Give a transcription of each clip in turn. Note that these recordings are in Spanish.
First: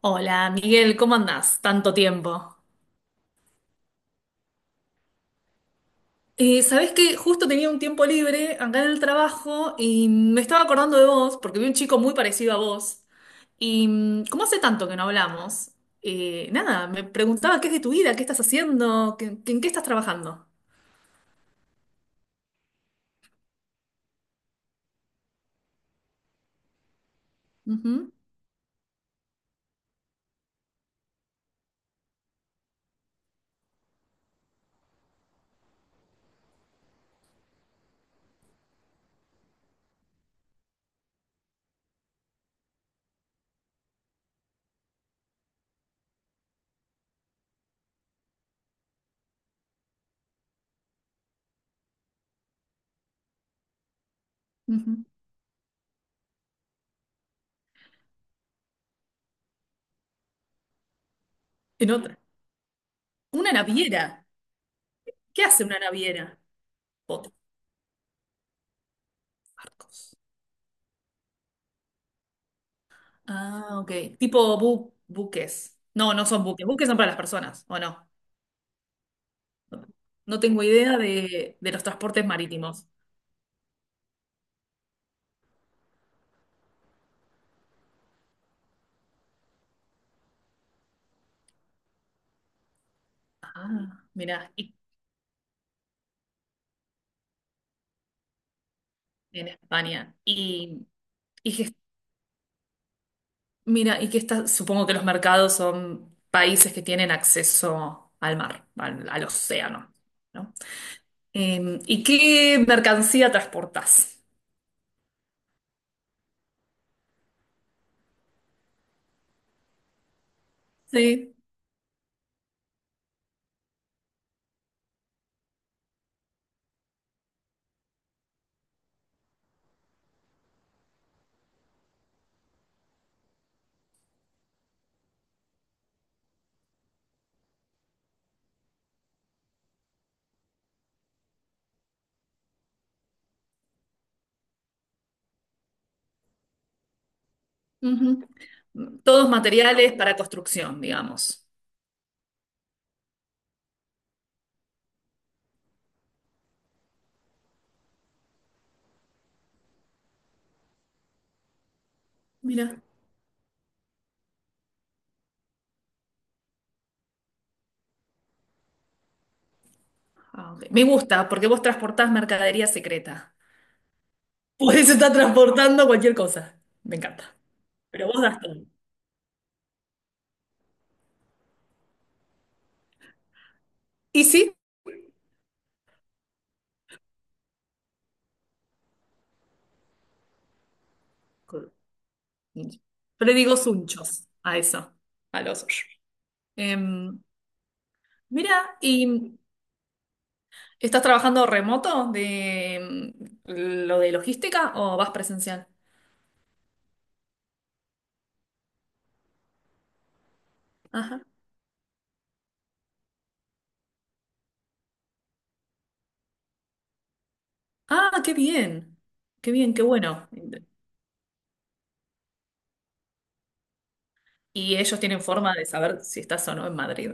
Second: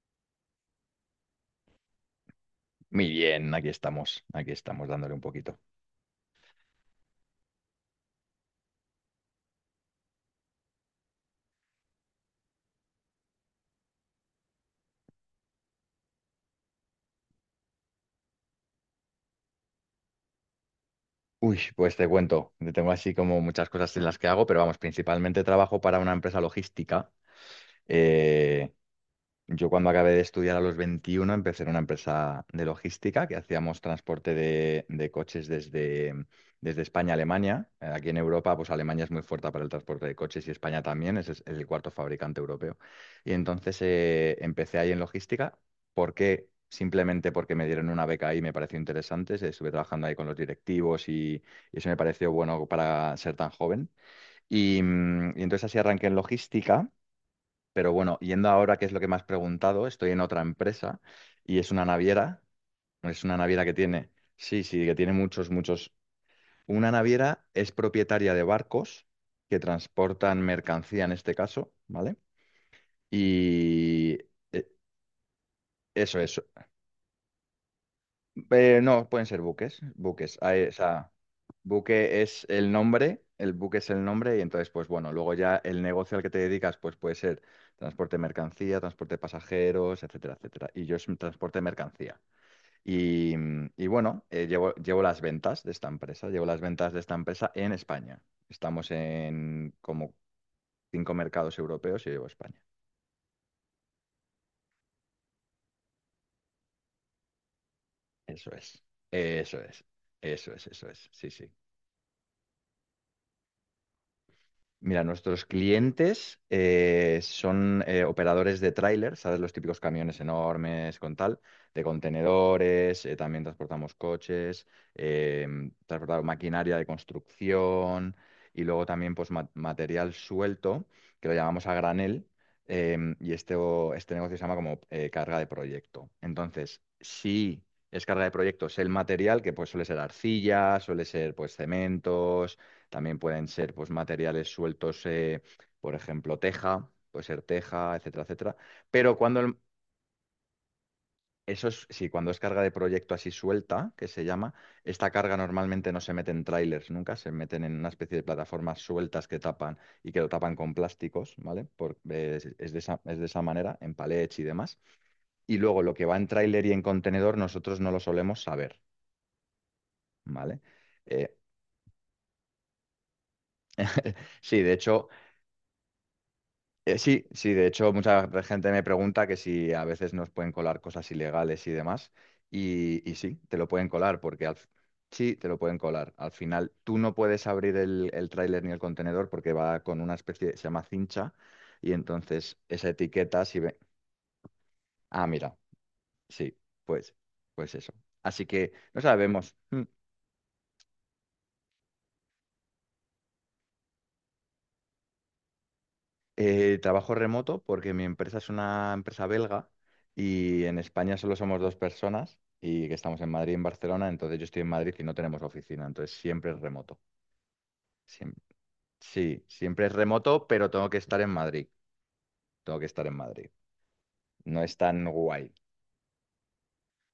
Hola, Miguel, ¿cómo andás? Tanto tiempo. Muy bien, aquí estamos dándole un poquito. ¿Sabés qué? Justo tenía un tiempo libre acá en el trabajo y me estaba acordando de vos porque vi un chico muy parecido a vos. Como hace tanto que no hablamos, nada, me preguntaba qué es de tu vida, qué estás haciendo, en qué estás trabajando. Uy, pues te cuento, yo tengo así como muchas cosas en las que hago, pero vamos, principalmente trabajo para una empresa logística. Ujú, eh, Yo cuando acabé de estudiar a los 21 empecé en una empresa de logística que hacíamos transporte de coches desde, desde España a Alemania. Aquí en Europa, pues Alemania es muy fuerte para el transporte de coches y España también, ese es el cuarto fabricante europeo. Y entonces empecé ahí en logística. ¿Por qué? Simplemente porque me dieron una beca ahí, me pareció interesante. Estuve trabajando ahí con los directivos y eso me pareció bueno para ser tan joven. Y, ujú. Y entonces así arranqué en logística. Pero bueno, yendo ahora, que es lo que me has preguntado, estoy en otra empresa y es una En otra. naviera. Es una Una naviera que naviera. tiene, sí, sí, que tiene ¿Qué muchos, hace una muchos. naviera? Una Botes, naviera es propietaria de barcos que barcos. transportan mercancía en este caso, ¿vale? Ah, Y ok. Tipo eh, buques. No, eso no es. son buques. Buques son para las personas, ¿o no? No, pueden ser buques, buques. No tengo Ahí, o idea sea, de los buque transportes es el marítimos. nombre, el buque es el nombre y entonces, pues bueno, luego ya el negocio al que te dedicas, pues puede ser transporte de mercancía, transporte de pasajeros, etcétera, etcétera. Y yo es un transporte de mercancía. Y, y Ah, bueno, mira, llevo, y llevo las ventas de esta empresa, llevo las ventas de esta empresa en España. Estamos en en como España. Y, cinco y mercados que, europeos y yo llevo España. mira, y que está, supongo que los mercados son países que tienen acceso al Eso mar, es, al eso es, océano, eso ¿no? es, eso es. Sí, sí. ¿Y qué mercancía transportas? Mira, nuestros clientes son operadores de tráiler, ¿sabes? Los típicos camiones enormes con Sí. tal, de contenedores, también transportamos coches, eh, transportamos maquinaria de construcción y luego también pues, material suelto, que lo llamamos a granel, y este, este negocio se llama como carga de proyecto. Entonces, si es carga de proyecto, es el material que pues, suele ser arcilla, suele ser pues, cementos también pueden ser pues, materiales sueltos, por ejemplo, teja, puede ser teja, etcétera, Ujú. etcétera. Pero Todos cuando materiales para construcción, digamos. eso es, sí, cuando es carga de proyecto así suelta, que se llama, esta carga normalmente no se mete en trailers nunca, se meten en una especie de plataformas sueltas que tapan y que lo tapan con plásticos, ¿vale? Mira. Es de esa manera, en palets y demás. Y luego lo que va en tráiler y en contenedor, nosotros no lo solemos saber, Ah, ¿vale? ok. Me gusta, Eh, porque vos transportás mercadería secreta. sí, de Podés hecho. estar transportando cualquier cosa. Me encanta. Sí, sí, de hecho Pero vos mucha das todo. gente me pregunta que si a veces nos pueden colar cosas ilegales y demás, y sí, te lo pueden colar, Y porque sí, sí, te lo pueden colar. Al final tú no puedes abrir el tráiler ni el contenedor porque va con una especie, se llama cincha, Col- y entonces esa yo le etiqueta digo si ve, sunchos a eso, ah, a mira, los... sí, pues, Em, pues eso. Así Mira, que no ¿y sabemos. estás trabajando remoto lo de logística o vas presencial? Trabajo remoto porque mi empresa es una empresa belga y en España Ajá. solo somos dos personas y que estamos en Madrid y en Barcelona, entonces yo estoy en Madrid y no tenemos oficina, entonces siempre es remoto. Ah, Siem- qué bien, sí, qué bien, qué siempre es bueno. remoto, pero tengo que estar en Madrid, tengo que estar en Madrid. No es Y ellos tan tienen guay. forma de saber si estás o no en Madrid.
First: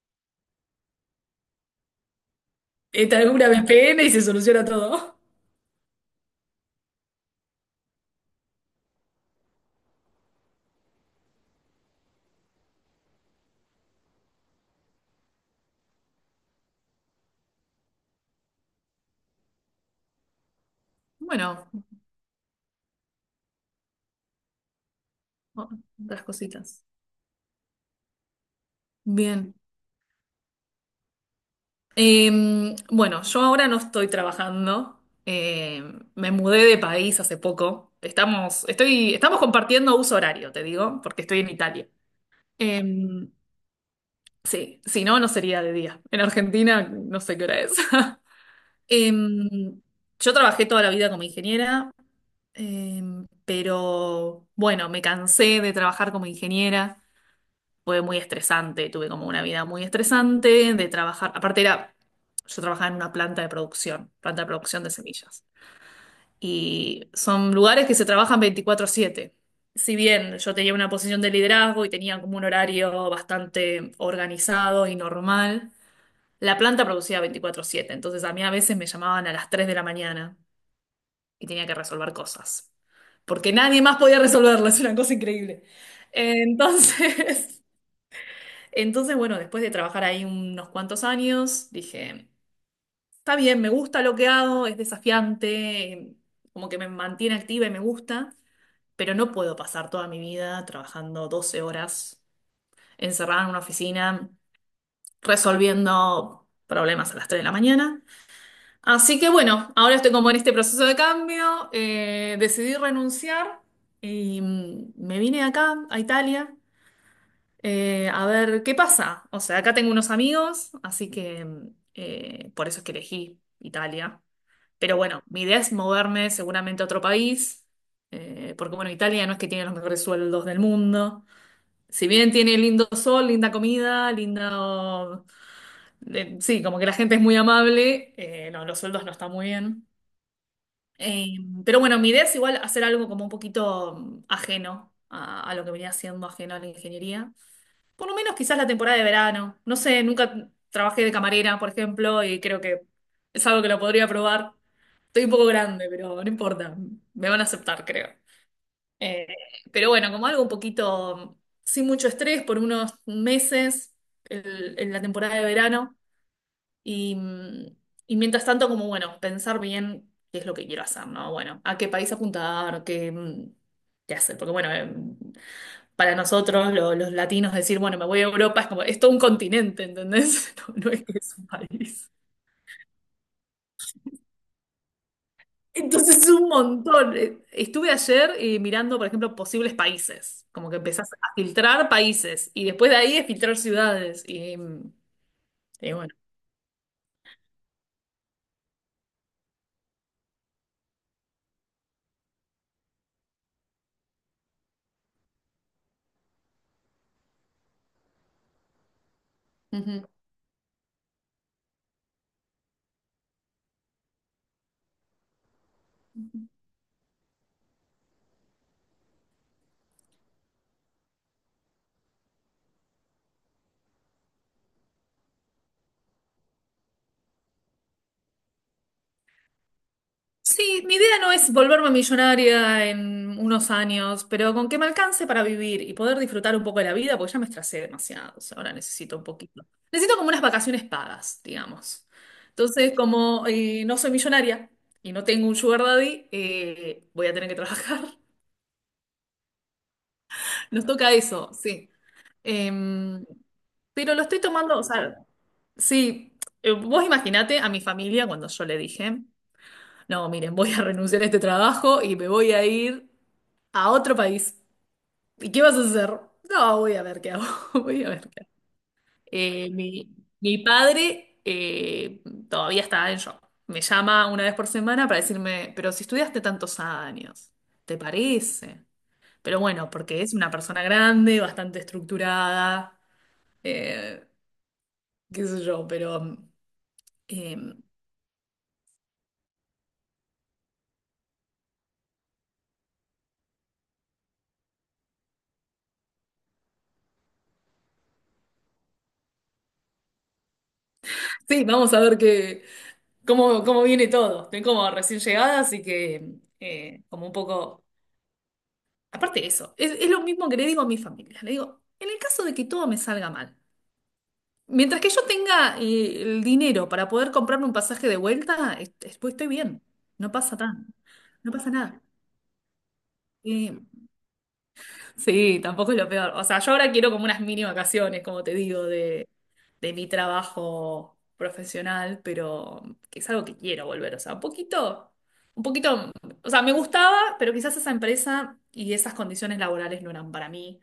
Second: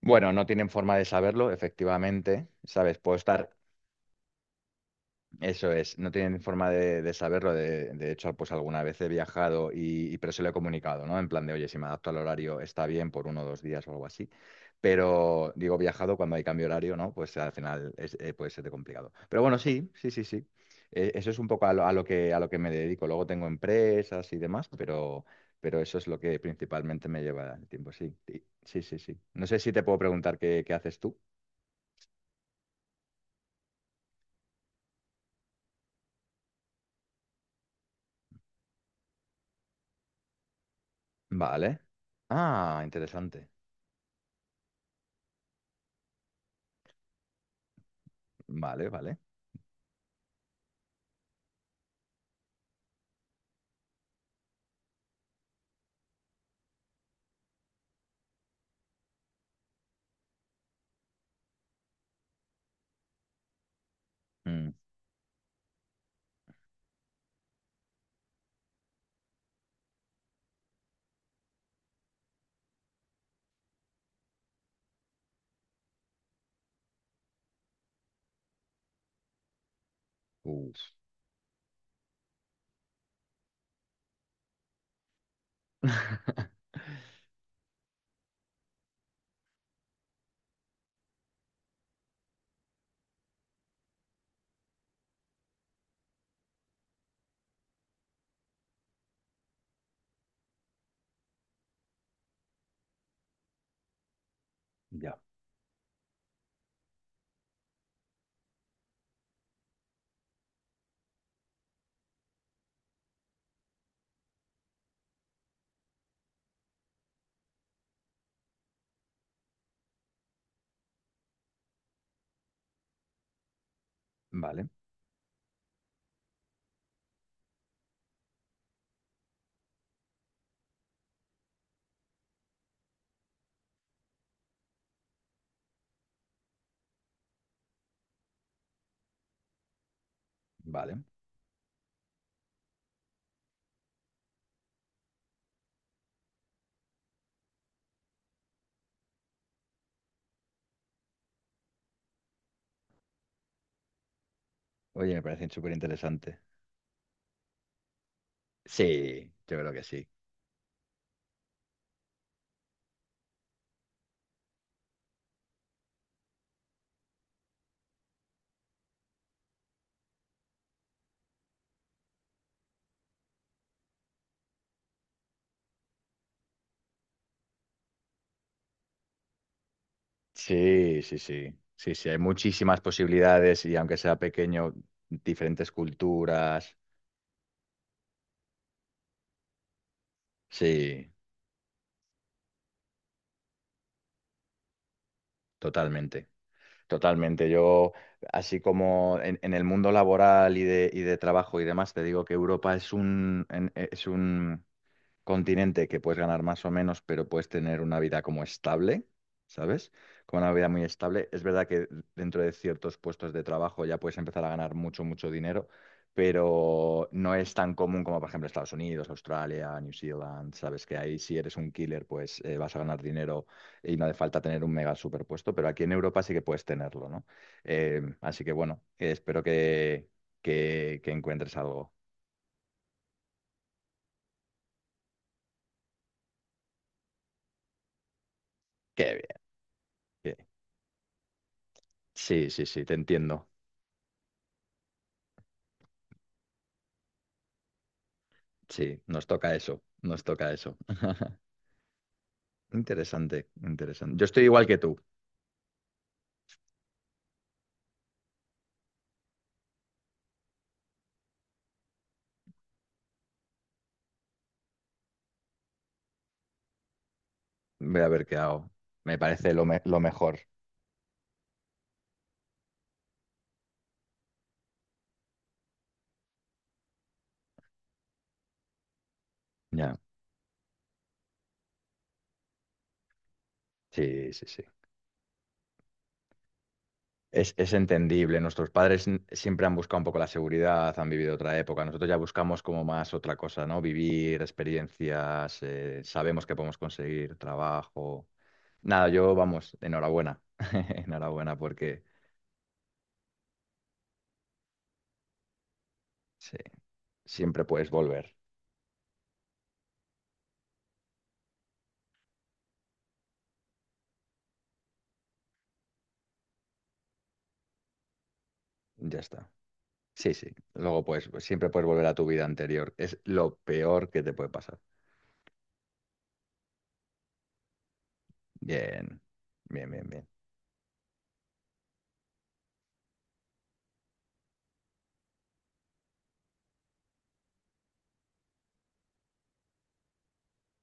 Bueno, no tienen forma de saberlo, efectivamente, ¿sabes? Puedo Instala una estar. VPN y se soluciona todo. Eso es, no tienen forma de saberlo. De hecho, pues alguna vez he viajado y, pero se lo he comunicado, ¿no? En plan de, oye, si me adapto al horario está bien por uno o dos días o algo así. Pero digo, viajado cuando hay cambio de horario, ¿no? Pues al final es, puede ser de complicado. Pero bueno, sí, sí, sí, sí. Eso es un poco Bueno, a lo que me dedico. Luego tengo empresas y demás, o- pero eso es lo otras que cositas. principalmente me lleva el tiempo, sí. Sí, sí, sí, sí. No Bien. sé si te puedo preguntar qué, qué haces tú. Eh, bueno, yo ahora no estoy trabajando. eh, Me mudé de país hace poco. Estamos compartiendo uso horario, te digo, porque estoy en Vale. Italia. Ah, Eh, interesante. sí, si no, no sería de día. En Argentina no sé qué hora es. Vale, Eh, vale. yo trabajé toda la vida como ingeniera, eh, pero bueno, me cansé de trabajar como ingeniera. Fue muy estresante, tuve como una vida muy estresante de trabajar. Aparte era, yo trabajaba en una planta de Mm. producción de semillas, y son lugares que se trabajan 24/7. Si bien yo tenía una posición de liderazgo y tenía como un horario bastante organizado y normal, la planta producía 24/7, entonces a mí a veces me llamaban a las 3 de la mañana Uf, y tenía que resolver cosas, porque nadie más podía resolverlas. Es una cosa increíble. Entonces... Entonces, bueno, después de trabajar ahí unos cuantos años, dije, está bien, me gusta lo que hago, es desafiante, como que me mantiene activa y me gusta, pero no puedo pasar toda mi vida trabajando 12 horas encerrada en una oficina, ya, resolviendo problemas a las 3 de la mañana. Así que bueno, ahora estoy como en este proceso de cambio, decidí renunciar y me vine acá, a Italia. A ver, ¿qué pasa? O sea, acá tengo unos amigos, así que por eso es que elegí Italia. vale, Pero bueno, mi idea es moverme seguramente a otro país, porque bueno, Italia no es que tiene los mejores sueldos del mundo. Si bien tiene lindo sol, linda comida, linda, sí, como que la gente es muy amable, no, los sueldos no están muy bien. vale. Eh, pero bueno, mi idea es igual hacer algo como un poquito ajeno a lo que venía siendo, ajeno a la ingeniería. Por lo menos quizás la temporada de verano. No sé, nunca trabajé de camarera, por ejemplo, y creo que es algo que lo podría probar. Oye, me Estoy un poco parecen súper grande, pero no interesantes. importa. Me van a aceptar, creo. Eh, Sí, yo creo que pero sí. bueno, como algo un poquito sin mucho estrés por unos meses, en la temporada de verano, y y mientras tanto como bueno, pensar bien qué es lo que quiero hacer, ¿no? Bueno, a qué país apuntar, qué, qué hacer, porque bueno, para nosotros, los latinos, decir, bueno, me voy a Europa, es como, es todo un continente, ¿entendés? No, no Sí, es que sí, es un sí. Sí, sí, país. hay muchísimas posibilidades y aunque sea pequeño, diferentes Entonces es un culturas. montón. Estuve ayer mirando, por ejemplo, posibles países, como que empezás Sí, a filtrar países y después de ahí a filtrar ciudades. Y y bueno. totalmente. Totalmente. Yo, así como en el mundo laboral y de trabajo y demás, te digo que Europa es un continente que puedes ganar más o menos, pero puedes tener una vida como estable, ¿sabes? Como una vida muy estable. Es verdad que dentro de ciertos puestos de trabajo ya puedes empezar a ganar mucho, mucho dinero, pero no es tan común como, por ejemplo, Estados Unidos, Australia, New Zealand, ¿sabes? Que ahí si eres un killer, pues vas a ganar dinero y no hace falta tener un mega superpuesto, pero aquí en Europa sí que puedes tenerlo, ¿no? Así que bueno, espero Sí, mi que idea no es encuentres volverme algo. millonaria en unos años, pero con que me alcance para vivir y poder disfrutar un poco de la vida, porque ya me estresé demasiado. O sea, ahora Qué necesito un bien, poquito. Necesito como qué unas bien. vacaciones pagas, digamos. Sí, sí, sí, te Entonces, como entiendo. No soy millonaria y no tengo un sugar daddy, voy a tener que trabajar. Sí, nos toca eso, nos toca eso. Nos toca eso, sí. Em, Interesante, pero interesante. lo Yo estoy estoy igual que tomando, o tú. sea, sí. Vos imaginate a mi familia cuando yo le dije, no, miren, voy a renunciar a este trabajo y me voy a ir a otro país. ¿Y qué vas a hacer? No, voy a ver qué hago. Voy Voy a a ver ver qué qué hago. hago. Me parece lo, Eh, lo mi, mejor. mi padre todavía está en shock. Me llama una vez por semana para decirme, pero si estudiaste tantos años, ¿te parece? Pero bueno, Ya, porque es una persona grande, bastante estructurada, eh, sí, sí, sí. qué sé yo, pero eh, Es entendible. Nuestros padres siempre han buscado un poco la seguridad, han vivido otra época. Nosotros ya buscamos como más otra cosa, ¿no? Vivir experiencias, sabemos que podemos conseguir trabajo. Nada, yo, vamos, enhorabuena. Enhorabuena sí, vamos a porque ver qué, cómo viene todo. Estoy como recién llegada, así que sí, como un siempre poco... puedes volver. Aparte de eso, es lo mismo que le digo a mi familia. Le digo, en el caso de que todo me salga mal, mientras que yo tenga, el dinero para poder comprarme un pasaje de vuelta, Ya pues estoy está. bien. Sí, No sí. pasa nada. Luego, pues, pues, No siempre pasa puedes nada. volver a tu vida anterior. Es lo Eh, peor que te puede pasar. sí, tampoco es lo peor. O sea, yo ahora quiero como unas mini vacaciones, como te digo, Bien, de, bien, de mi bien, bien. trabajo profesional, pero que es algo que quiero volver. O sea, un poquito, o sea, me gustaba, pero quizás esa empresa y esas condiciones laborales no eran para mí.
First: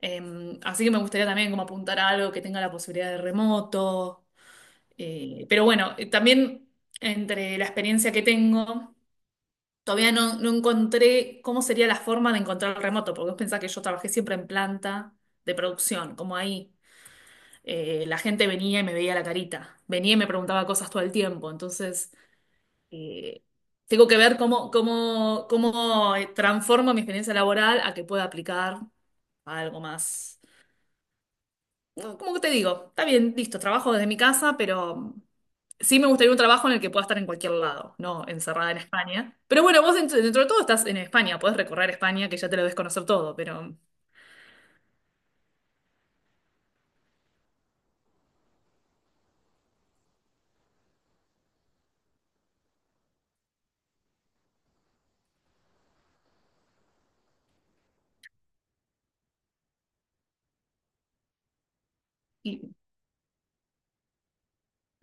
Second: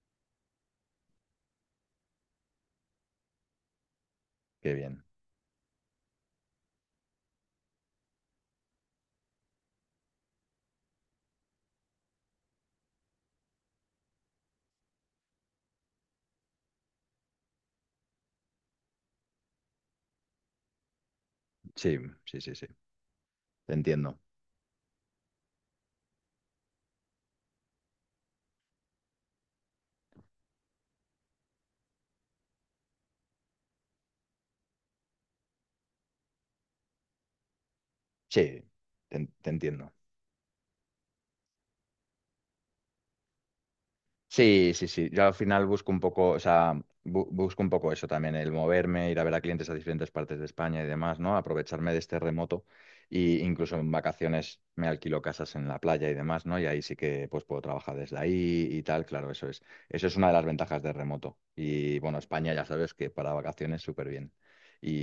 Así que me gustaría también como apuntar a algo que tenga la posibilidad de remoto. Qué bien. Pero bueno, también entre la experiencia que tengo, todavía no, no encontré cómo sería la forma de encontrar el remoto, porque vos pensás que yo trabajé siempre en planta de producción, como ahí. La gente venía y me veía la carita, venía y me preguntaba cosas todo el tiempo, Sí, entonces sí, sí, sí. eh, Te tengo que entiendo. ver cómo transformo mi experiencia laboral, a que pueda aplicar a algo más. No, como te digo, está bien, listo, trabajo desde mi casa, pero sí me gustaría un trabajo en el que pueda estar en cualquier lado, no Sí, encerrada en te, España. te Pero bueno, entiendo. vos, dentro de todo estás en España, podés recorrer España, que ya te lo debes conocer todo, pero... Sí, sí, sí. Yo al final busco un poco, o sea, busco un poco eso también, el moverme, ir a ver a clientes a diferentes partes de España y demás, ¿no? Aprovecharme de este remoto y incluso en vacaciones me alquilo casas en la playa y demás, ¿no? Y ahí sí que pues puedo trabajar desde ahí y tal, claro, eso es. Eso es una de las ventajas de remoto. Y bueno, España ya y- sabes que para vacaciones súper bien.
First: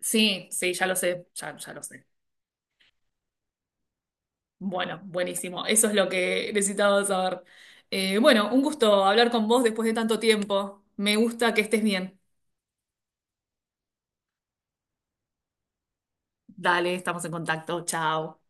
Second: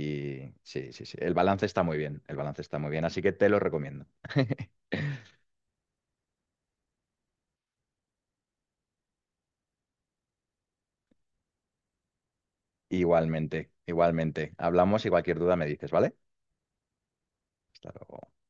sí, sí, ya sí, lo sí, sí. sé, El ya, balance ya está lo muy sé. bien, el balance está muy bien, así que te lo recomiendo. Bueno, buenísimo, eso es lo que necesitaba saber. Bueno, un gusto hablar con vos después de tanto tiempo. Me gusta que estés bien. Igualmente, igualmente. Hablamos y cualquier duda me dices, ¿vale? Dale, estamos en contacto, Hasta luego. chao.